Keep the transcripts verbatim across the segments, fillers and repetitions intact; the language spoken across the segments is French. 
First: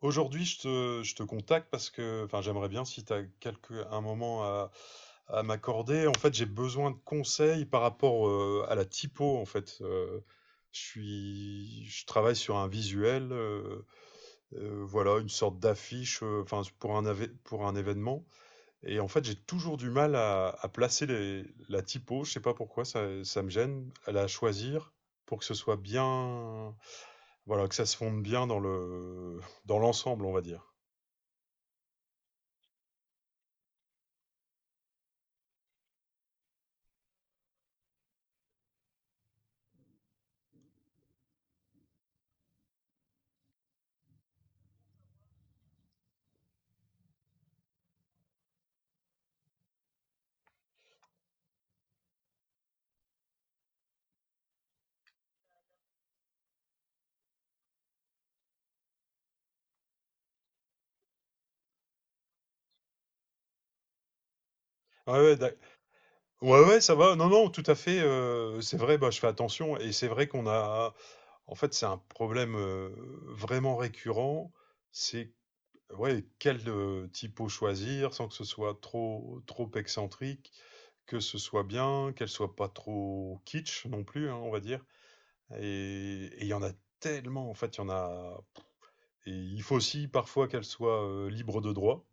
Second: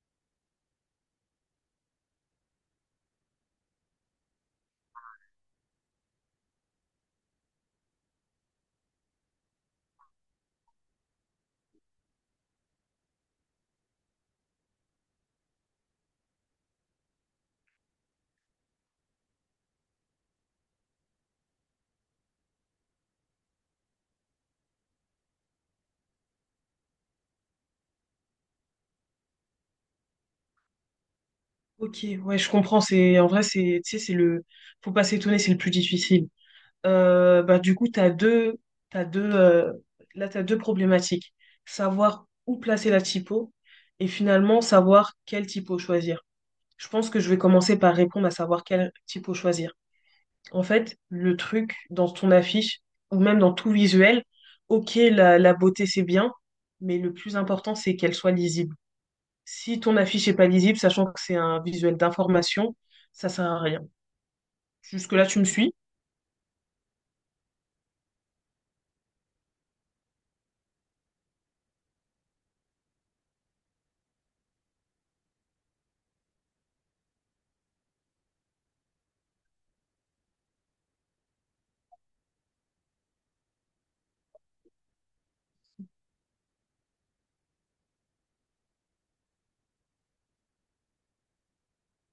Aujourd'hui, je te, je te contacte parce que, enfin, j'aimerais bien si tu as quelque, un moment à, à m'accorder. En fait, j'ai besoin de conseils par rapport euh, à la typo, en fait. Euh, je suis, je travaille sur un visuel, euh, euh, voilà, une sorte d'affiche, euh, enfin, pour un, avé- pour un événement. Et en fait, j'ai toujours du mal à, à placer les- la typo. Je sais pas pourquoi, ça, ça me gêne, à la choisir pour que ce soit bien, voilà, que ça se fonde bien dans le, dans l'ensemble, on va dire. Ok, ouais, je comprends. C'est en vrai, c'est, tu sais, c'est le, faut pas s'étonner, c'est le plus difficile. Euh, bah du coup, t'as deux, t'as deux, euh, là t'as deux problématiques. Savoir où placer la typo et finalement savoir quelle typo choisir. Je pense que je vais commencer par répondre à savoir quelle typo choisir. En fait, le truc dans ton affiche ou même dans tout visuel, ok, la, la beauté c'est bien, mais le plus important c'est qu'elle soit lisible. Si ton affiche est pas lisible, sachant que c'est un visuel d'information, ça sert à rien. Ouais, Jusque-là, ouais, tu me d'ac- suis? ouais, ouais, ça va. Non, non, tout à fait. Euh, c'est vrai, bah, je fais attention. Et c'est vrai qu'on a. En fait, c'est un problème euh, vraiment récurrent. C'est ouais, quel euh, typo choisir sans que ce soit trop, trop excentrique, que ce soit bien, qu'elle soit pas trop kitsch non plus, hein, on va dire. Et et il y en a tellement, en fait, il y en a. Et il faut aussi parfois qu'elle soit euh, libre de droit.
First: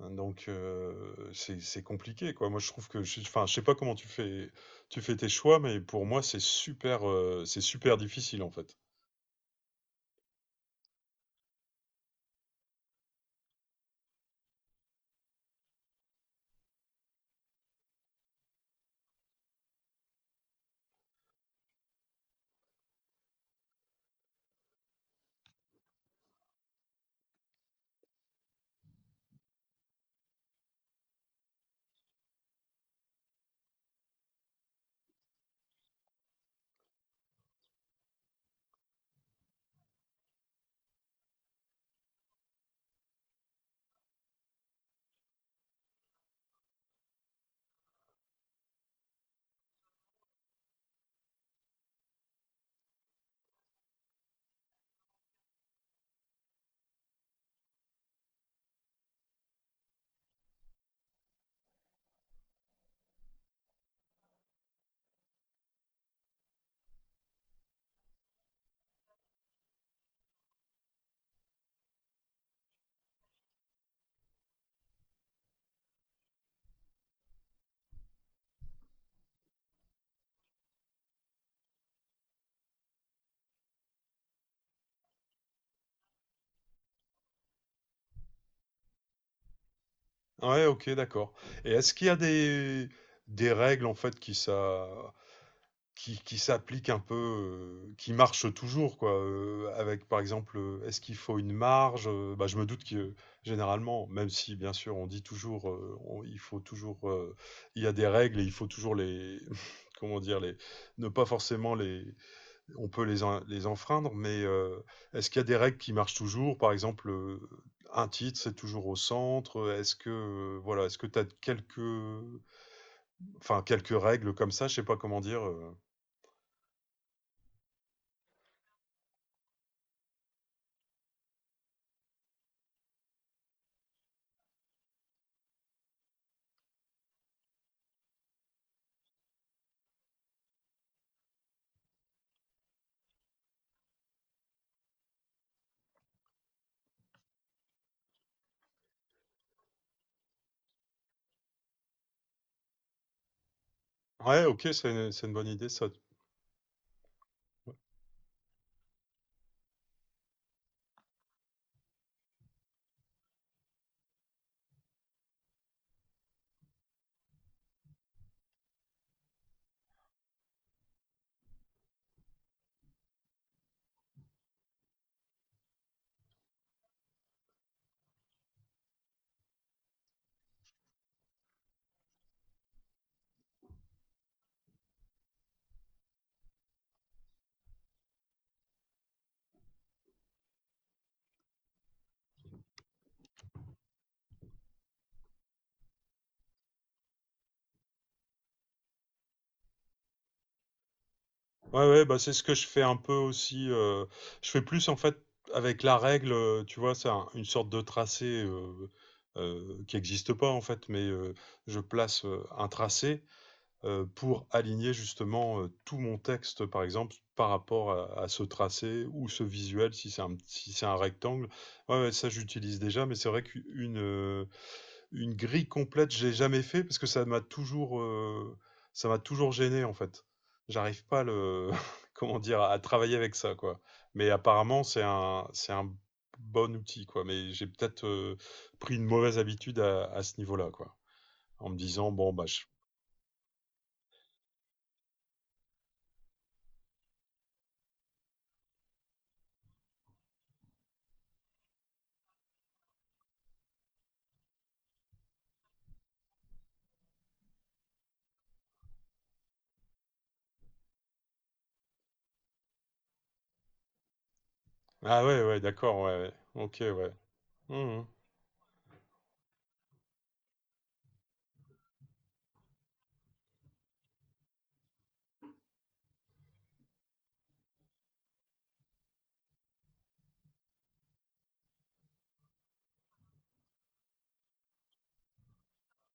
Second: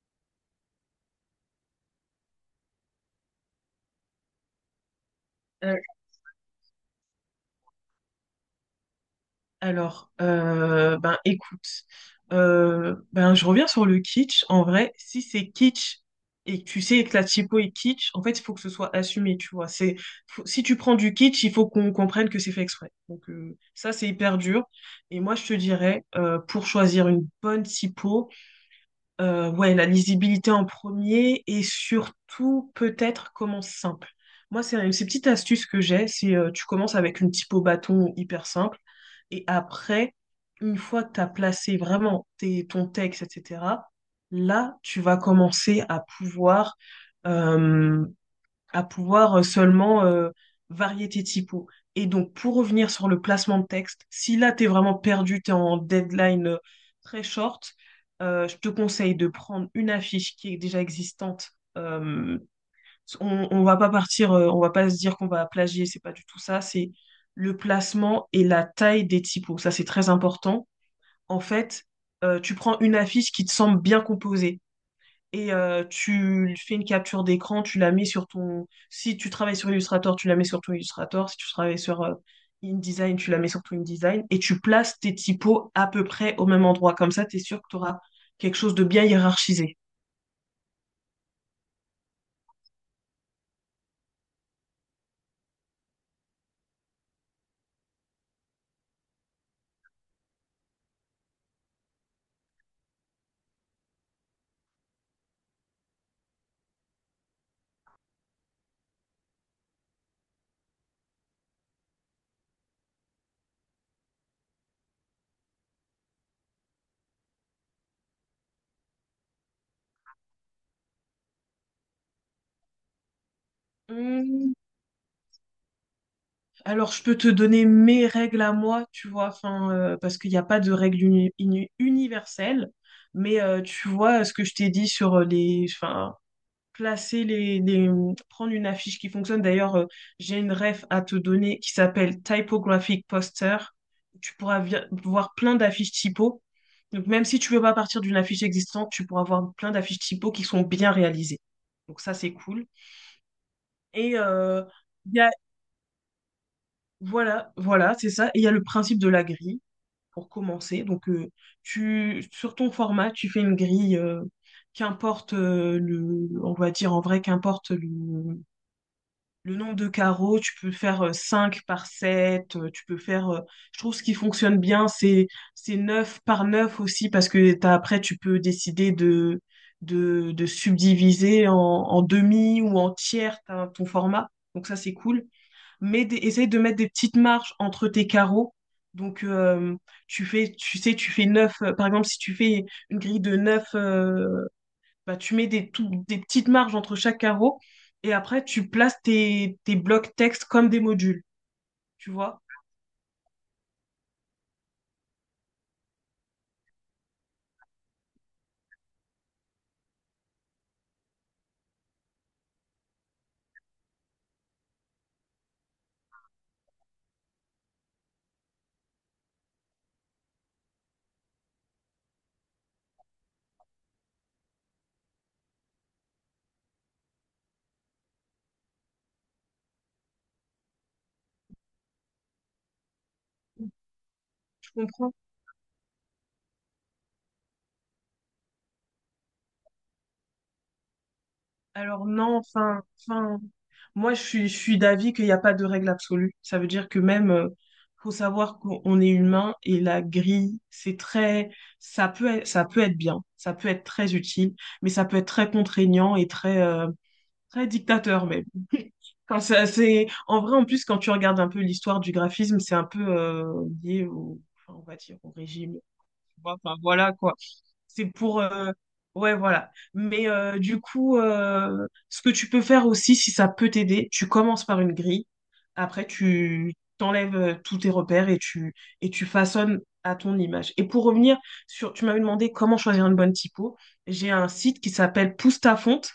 Hein, donc euh, c'est c'est compliqué quoi. Moi je trouve que je, enfin je sais pas comment tu fais tu fais tes choix Euh, mais pour moi c'est super euh, c'est super difficile en fait. alors, euh, ben écoute, euh, ben je reviens sur le kitsch. En vrai, si c'est kitsch et que tu sais que la typo est kitsch, en fait, il faut que ce soit assumé, tu vois. C'est, faut- si tu prends du kitsch, il faut qu'on comprenne que c'est fait exprès. Donc euh, ça, c'est hyper dur. Et moi, je te dirais, euh, pour choisir une bonne typo, Euh, ouais, la lisibilité en premier et surtout peut-être commence simple. Moi, c'est une, ces petites astuces que j'ai, c'est euh, tu commences avec une typo bâton hyper simple et après, une fois que tu as placé vraiment tes, ton texte, et cætera, là, tu vas commencer à pouvoir euh, à pouvoir euh, seulement euh, varier tes typos. Et donc, pour revenir sur le placement de texte, si là, tu es vraiment perdu, tu es en deadline euh, très short. Euh, je te conseille de prendre une affiche qui est déjà existante. Euh, on, on va pas partir, euh, on va pas se dire qu'on va plagier, c'est pas du tout ça. C'est le placement et la taille des typos. Ça, c'est très important. En fait, euh, Tu prends une affiche qui te semble bien composée et euh, tu fais une capture d'écran, tu la mets sur ton... Si tu travailles sur Illustrator, tu la mets sur ton Illustrator. Si tu travailles sur euh, InDesign, tu la mets sur ton InDesign. Et tu places tes typos à peu près au même endroit. Comme ça, tu es sûr que tu auras quelque chose de bien hiérarchisé. Ouais, ok, d'accord. Et est-ce qu'il y a des des règles en fait qui ça Qui qui s'applique un peu, heu, qui marche toujours quoi, heu, avec par exemple, heu, est-ce qu'il faut une marge? Heu, bah, je me doute que euh, généralement, même si bien sûr on dit toujours, heu, on il faut toujours, heu, il y a des règles et il faut toujours les comment dire? Les ne pas forcément les on peut les en les enfreindre, mais, heu, est-ce qu'il y a des règles qui marchent toujours? Par exemple, heu, un titre, c'est toujours au centre, est-ce que, heu, voilà, est-ce que tu as quelques enfin quelques règles comme Hum, ça? Je sais pas comment dire, euh. Alors, je peux te donner mes règles à moi, tu vois, enfin, euh, parce qu'il n'y a pas de règles uni- uni- universelles. Mais euh, tu vois ce que je t'ai dit sur euh, les, enfin, placer les, les- prendre une affiche qui fonctionne. D'ailleurs, euh, j'ai une ref à te donner qui s'appelle Typographic Poster. Tu pourras vi- voir plein d'affiches typo. Donc, même si tu veux pas partir d'une affiche existante, tu pourras voir plein d'affiches typo qui sont bien réalisées. Donc, ça, c'est cool. Et Ouais, euh, OK, c'est une il y c'est a, une bonne idée ça. voilà, voilà, c'est ça. Et il y a le principe de la grille pour commencer. Donc, euh, tu, sur ton format, tu fais une grille, euh, qu'importe euh, le, on va dire en vrai, qu'importe le, le nombre de carreaux, tu peux faire cinq par sept tu peux faire... euh, je trouve ce qui fonctionne bien, c'est c'est neuf par neuf aussi, parce que t'as- après, tu peux décider de, de, de subdiviser en, en demi ou en tiers ta- ton format. Donc ça, c'est cool. Mais des- essaye de mettre des petites marges entre tes carreaux. Donc euh, Tu fais, tu sais, tu fais neuf, par exemple, si tu fais une grille de neuf bah, tu mets des, tout- des petites marges entre chaque carreau et après tu places tes, tes blocs texte comme des modules. Ouais, ouais, Tu bah, c'est vois? ce que je fais un peu aussi, heu, je fais plus en fait avec la règle, heu, tu vois? C'est un une sorte de tracé, heu heu, qui n'existe pas en fait, mais heu, je place, heu, un tracé, heu, pour aligner justement, heu, tout mon texte par exemple par rapport à à ce tracé ou ce visuel si c'est un si c'est un rectangle. Ouais, ouais, ça j'utilise déjà, mais c'est vrai qu'une, euh, une grille complète, j'ai jamais fait parce que ça m'a toujours, heu, ça m'a toujours gêné en fait. J'arrive pas à le comment dire? À travailler avec ça quoi. Mais Tu apparemment c'est comprends? un c'est un bon outil quoi, mais j'ai peut-être, heu, pris une mauvaise habitude à à ce niveau-là quoi. En me Alors disant: «Bon non, bah je». enfin, enfin, moi je suis, je suis d'avis qu'il n'y a pas de règle absolue. Ça veut dire que même, euh, faut savoir qu'on est humain et la grille, c'est très, ça peut être, ça peut être bien, ça peut être très utile, mais ça peut être très contraignant et très, euh, très dictateur même. Quand ça, c'est... En vrai, en plus, quand tu regardes un peu l'histoire du graphisme, c'est un peu euh, lié au, enfin, on va dire, Ah au ouais, ouais régime. d'accord, ouais, ouais. Tu vois. Enfin, OK, ouais. voilà, quoi. Mmh mmh. C'est pour... euh, Ouais, voilà. Mais euh, du coup, euh, ce que tu peux faire aussi, si ça peut t'aider, tu commences par une grille. Après, tu t'enlèves euh, tous tes repères et tu, et tu façonnes à ton image. Et pour revenir sur... Tu m'avais demandé comment choisir une bonne typo. J'ai un site qui s'appelle Pousse ta fonte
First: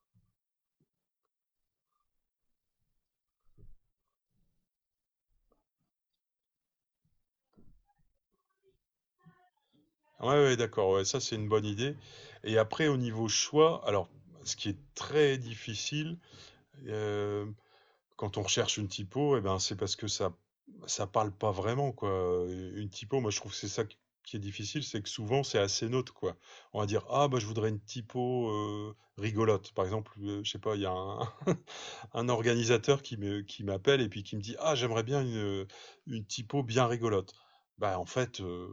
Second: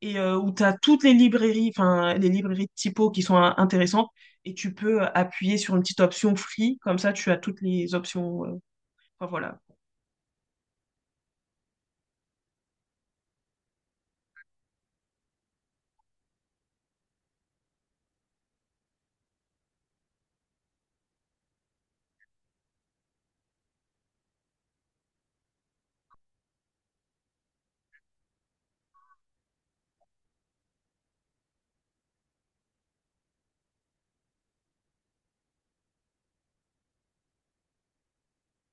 et euh, où tu as toutes les librairies, enfin, les librairies de typo qui sont euh, intéressantes. Et tu peux euh, appuyer sur une petite option free. Comme ça, tu as toutes les options. euh, Enfin, voilà. Ouais, ouais d'accord, ouais, ça c'est une bonne idée et après au niveau choix, alors ce qui est très difficile, euh, quand on recherche une typo, eh ben, c'est parce que ça ça parle pas vraiment, quoi. Une typo, moi, je trouve que c'est ça qui qui est difficile, c'est que souvent, c'est assez neutre quoi. On va dire, ah, bah, je voudrais une typo euh, rigolote. Par exemple, euh, je sais pas, il y a un, un organisateur qui me, qui m'appelle et puis qui me dit, ah, j'aimerais bien une, une typo bien rigolote. Bah, en fait, euh,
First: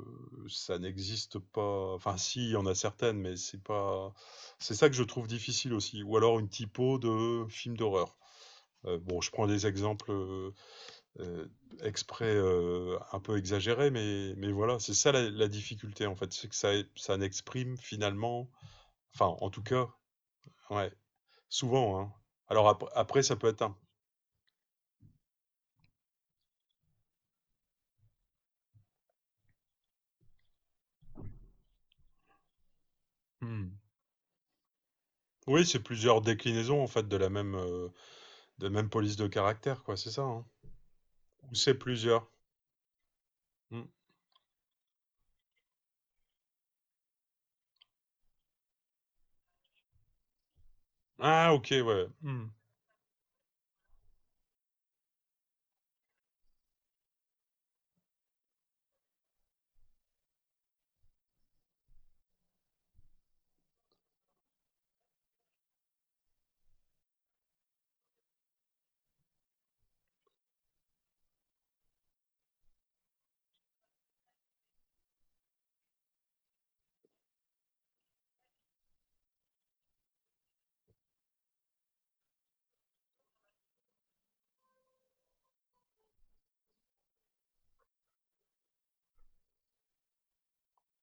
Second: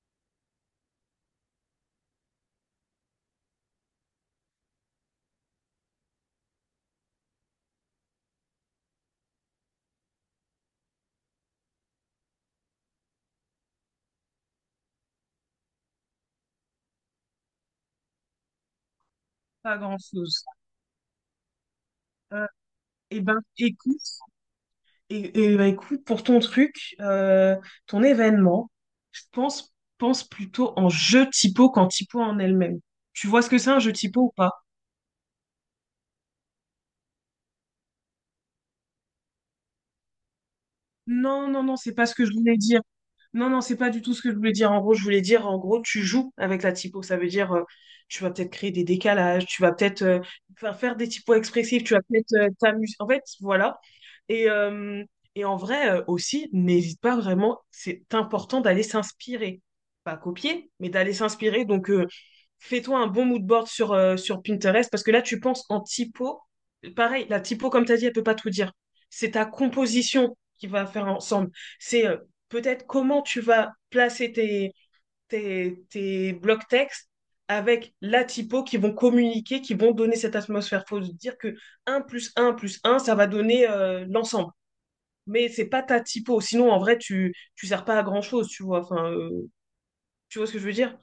ça n'existe pas. Enfin, si, il y en a certaines, mais c'est pas. C'est ça que je trouve difficile aussi. Ou alors une typo de film d'horreur. Euh, bon, je prends des exemples euh, euh, exprès euh, un peu exagérés, mais, mais voilà, c'est ça la, la difficulté en fait, c'est que ça, ça n'exprime finalement, enfin en tout Pas cas, grand-chose. ouais, souvent, hein. Alors ap- Eh après, ça ben, peut être un. écoute, et, et ben, écoute, pour ton truc, euh, ton événement, je pense, pense plutôt en jeu typo qu'en typo en elle-même. Tu vois ce que Hmm. c'est un jeu typo ou pas? Oui, c'est plusieurs déclinaisons en fait de la même, euh, de la même police de caractère, quoi, c'est ça, hein. Non, Ou non, c'est non, c'est pas ce que plusieurs. je voulais dire. Non, non, c'est Hmm. pas du tout ce que je voulais dire. En gros, je voulais dire, en gros, tu joues avec la typo. Ça veut dire, euh, tu vas peut-être créer des décalages, tu vas peut-être euh, faire faire des typos Ah, ok, expressifs, tu vas ouais. peut-être Hmm. euh, t'amuser. En fait, voilà. Et, euh, et en vrai euh, aussi, n'hésite pas vraiment, c'est important d'aller s'inspirer. Pas copier, mais d'aller s'inspirer. Donc, euh, fais-toi un bon mood board sur, euh, sur Pinterest parce que là, tu penses en typo. Pareil, la typo, comme tu as dit, elle peut pas tout dire. C'est ta composition qui va faire ensemble. C'est euh, Peut-être comment tu vas placer tes, tes, tes blocs textes avec la typo qui vont communiquer, qui vont donner cette atmosphère. Il faut dire que un plus un plus un ça va donner euh, l'ensemble. Mais c'est pas ta typo. Sinon, en vrai, tu tu sers pas à grand-chose, tu vois. Enfin, euh, tu vois ce que je veux dire?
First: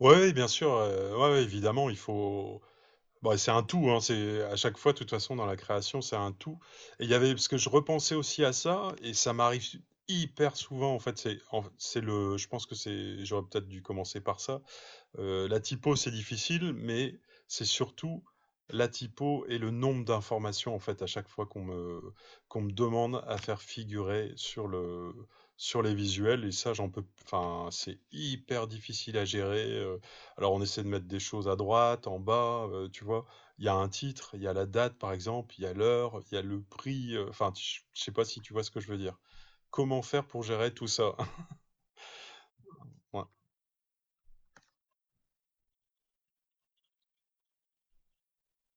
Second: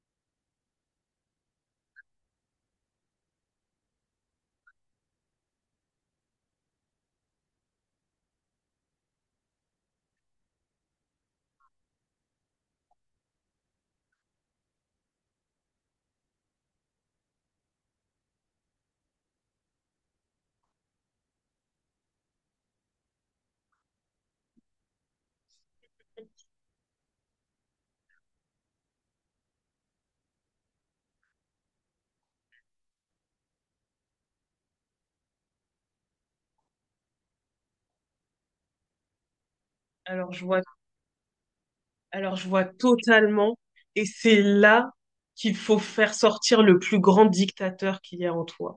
Ouais, ouais, bien sûr, euh, ouais, ouais, évidemment, il faut. Bah, c'est un tout, hein, c'est à chaque fois, de toute façon, dans la création, c'est un tout. Et il y avait, parce que je repensais aussi à ça, et ça m'arrive hyper souvent, en fait, c'est, en- c'est le, je pense que c'est, j'aurais peut-être dû commencer par ça. Euh, la typo, c'est difficile, mais c'est surtout la typo et le nombre d'informations en fait à chaque fois qu'on me, qu'on me demande à faire figurer sur le sur les visuels et ça j'en peux enfin c'est hyper difficile à gérer euh, alors on essaie de mettre des choses à droite en bas euh, tu vois il y a un titre il y a la date par exemple il y a l'heure il y a le prix euh, enfin tu- je sais pas si tu vois ce que je veux dire comment faire Alors, pour je vois, gérer tout ça alors, je vois Ouais. totalement. Et c'est là qu'il faut faire sortir le plus grand dictateur qu'il y a en toi.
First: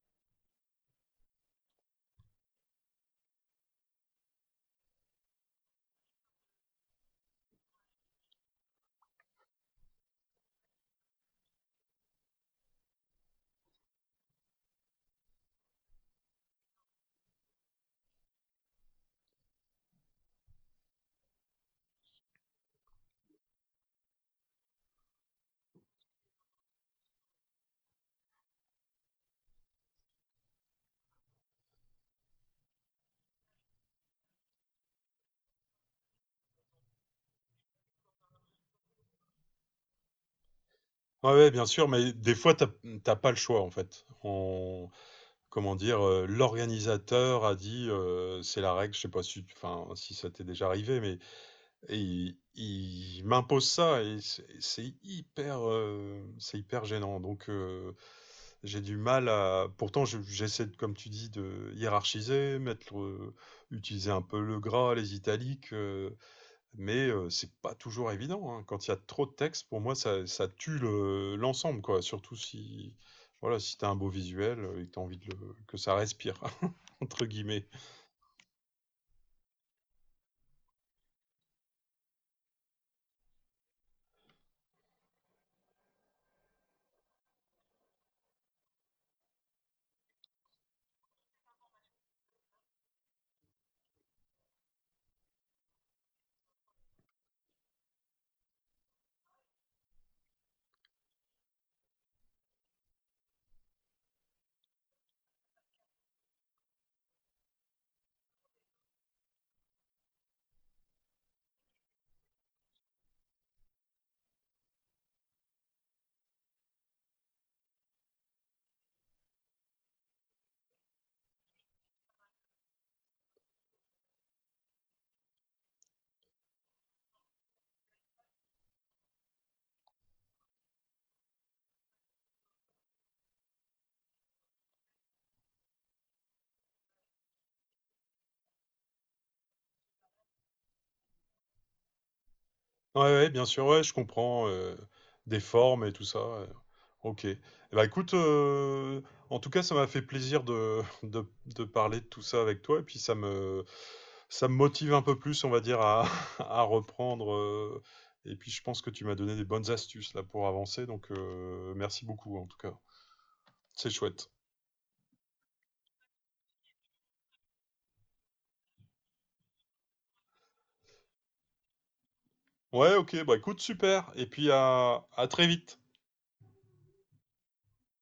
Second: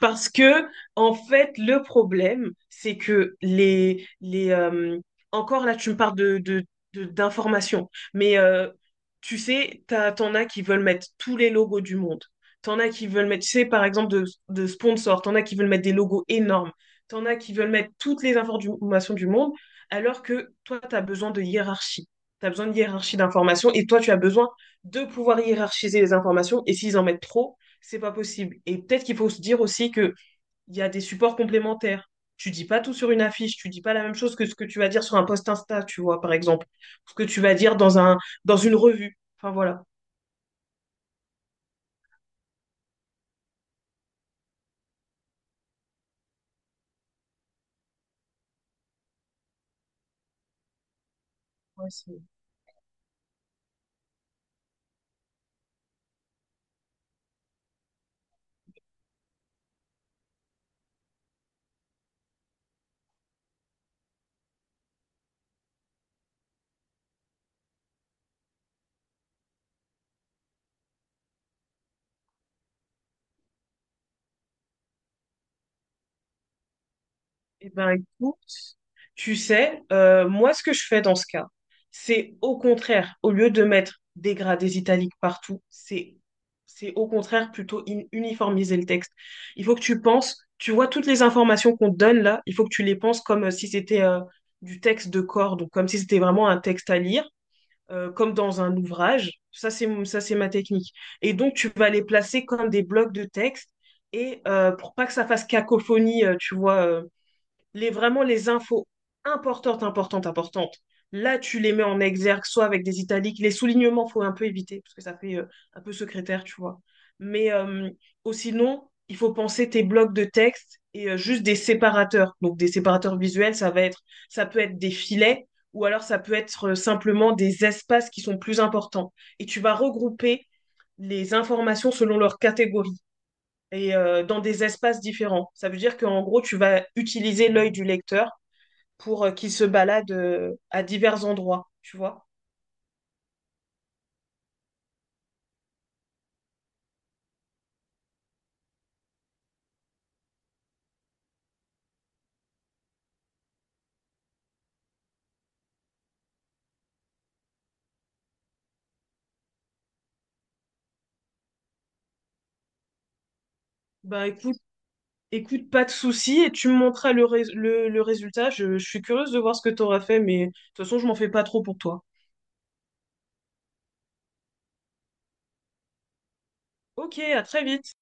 Parce que, en fait, le problème, c'est que les, les, euh, encore là, tu me parles de, de, de- d'informations, mais euh, tu sais, t'as, t'en as qui veulent mettre tous les logos du monde. T'en as qui veulent mettre, tu sais, par exemple, de, de sponsors. T'en as qui veulent mettre des logos énormes. T'en as qui veulent mettre toutes les informations du monde, alors que toi, t'as besoin de hiérarchie. T'as besoin de hiérarchie d'informations et toi, tu as besoin de pouvoir hiérarchiser les informations. Et s'ils en mettent trop, c'est pas possible. Et peut-être qu'il faut se dire aussi qu'il y a des supports complémentaires. Tu dis pas tout sur une affiche, tu dis pas la même chose que ce que tu vas dire sur un post Insta, tu vois, par exemple, ce que tu vas dire dans un dans une revue. Enfin voilà. Ouais, ouais, bien sûr, mais des fois, t'as t'as pas le choix, en fait. On, comment dire, euh, l'organisateur a dit, euh, c'est la règle, je sais pas si, enfin, si ça t'est déjà arrivé, mais Ouais, et c'est- il, il m'impose ça et c'est c'est hyper, euh, c'est hyper gênant. Donc, euh, j'ai du mal à. Pourtant, je- j'essaie, de- comme tu dis, de hiérarchiser, mettre, le- utiliser un peu le gras, les italiques, euh, mais euh, c'est pas toujours évident, hein. Quand il y a trop de texte, pour moi, ça, ça tue le- l'ensemble, quoi. Surtout si, voilà, si t'as un beau visuel euh, et que t'as envie de le- que ça respire, entre guillemets. Eh ben, écoute, tu sais, euh, moi, ce que je fais dans ce cas, c'est au contraire, au lieu de mettre des gradés italiques partout, c'est c'est au contraire plutôt in- uniformiser le texte. Il faut que tu penses, tu vois, toutes les informations qu'on te donne là, il faut que tu les penses comme euh, si c'était euh, du texte de corps, donc comme si c'était vraiment un texte à lire, euh, comme dans un ouvrage. Ça, c'est mon- ça, c'est ma technique. Et donc, tu vas les placer comme des blocs de texte. Et euh, pour pas que ça fasse cacophonie, euh, tu vois, euh, les, vraiment les infos importantes, importantes, importantes. Là, tu les mets en exergue, soit avec des italiques. Les soulignements, il faut un peu éviter, parce que ça fait euh, un peu secrétaire, tu vois. Mais euh, ou sinon, il faut penser tes blocs de texte et euh, juste des séparateurs. Donc, des séparateurs visuels, ça va être, ça peut être des filets, ou alors ça peut être euh, simplement des espaces qui sont plus importants. Et tu vas regrouper les informations selon leur catégorie et euh, dans des espaces différents. Ça veut dire qu'en gros, tu vas utiliser l'œil du lecteur pour euh, qu'ils se baladent euh, à divers endroits, tu vois. Ouais, ouais, bien sûr, ouais, je comprends, heu, des formes et tout ça, heu, OK. Et ben écoute, heu, en tout cas, ça m'a fait plaisir de de de parler de tout ça avec toi et puis ça me ça me motive un peu plus, on va dire, à à reprendre, heu et puis je pense que tu m'as donné des bonnes astuces là pour avancer donc heu, merci beaucoup en tout cas. C'est Ben chouette. écoute, écoute, pas de souci et tu me montreras le, rés- le, le résultat. Je, je suis curieuse de voir ce que tu auras fait, mais de toute façon, je m'en fais pas trop pour toi. Ouais, OK, bah, écoute, super et puis à à très vite. Ok, à très vite.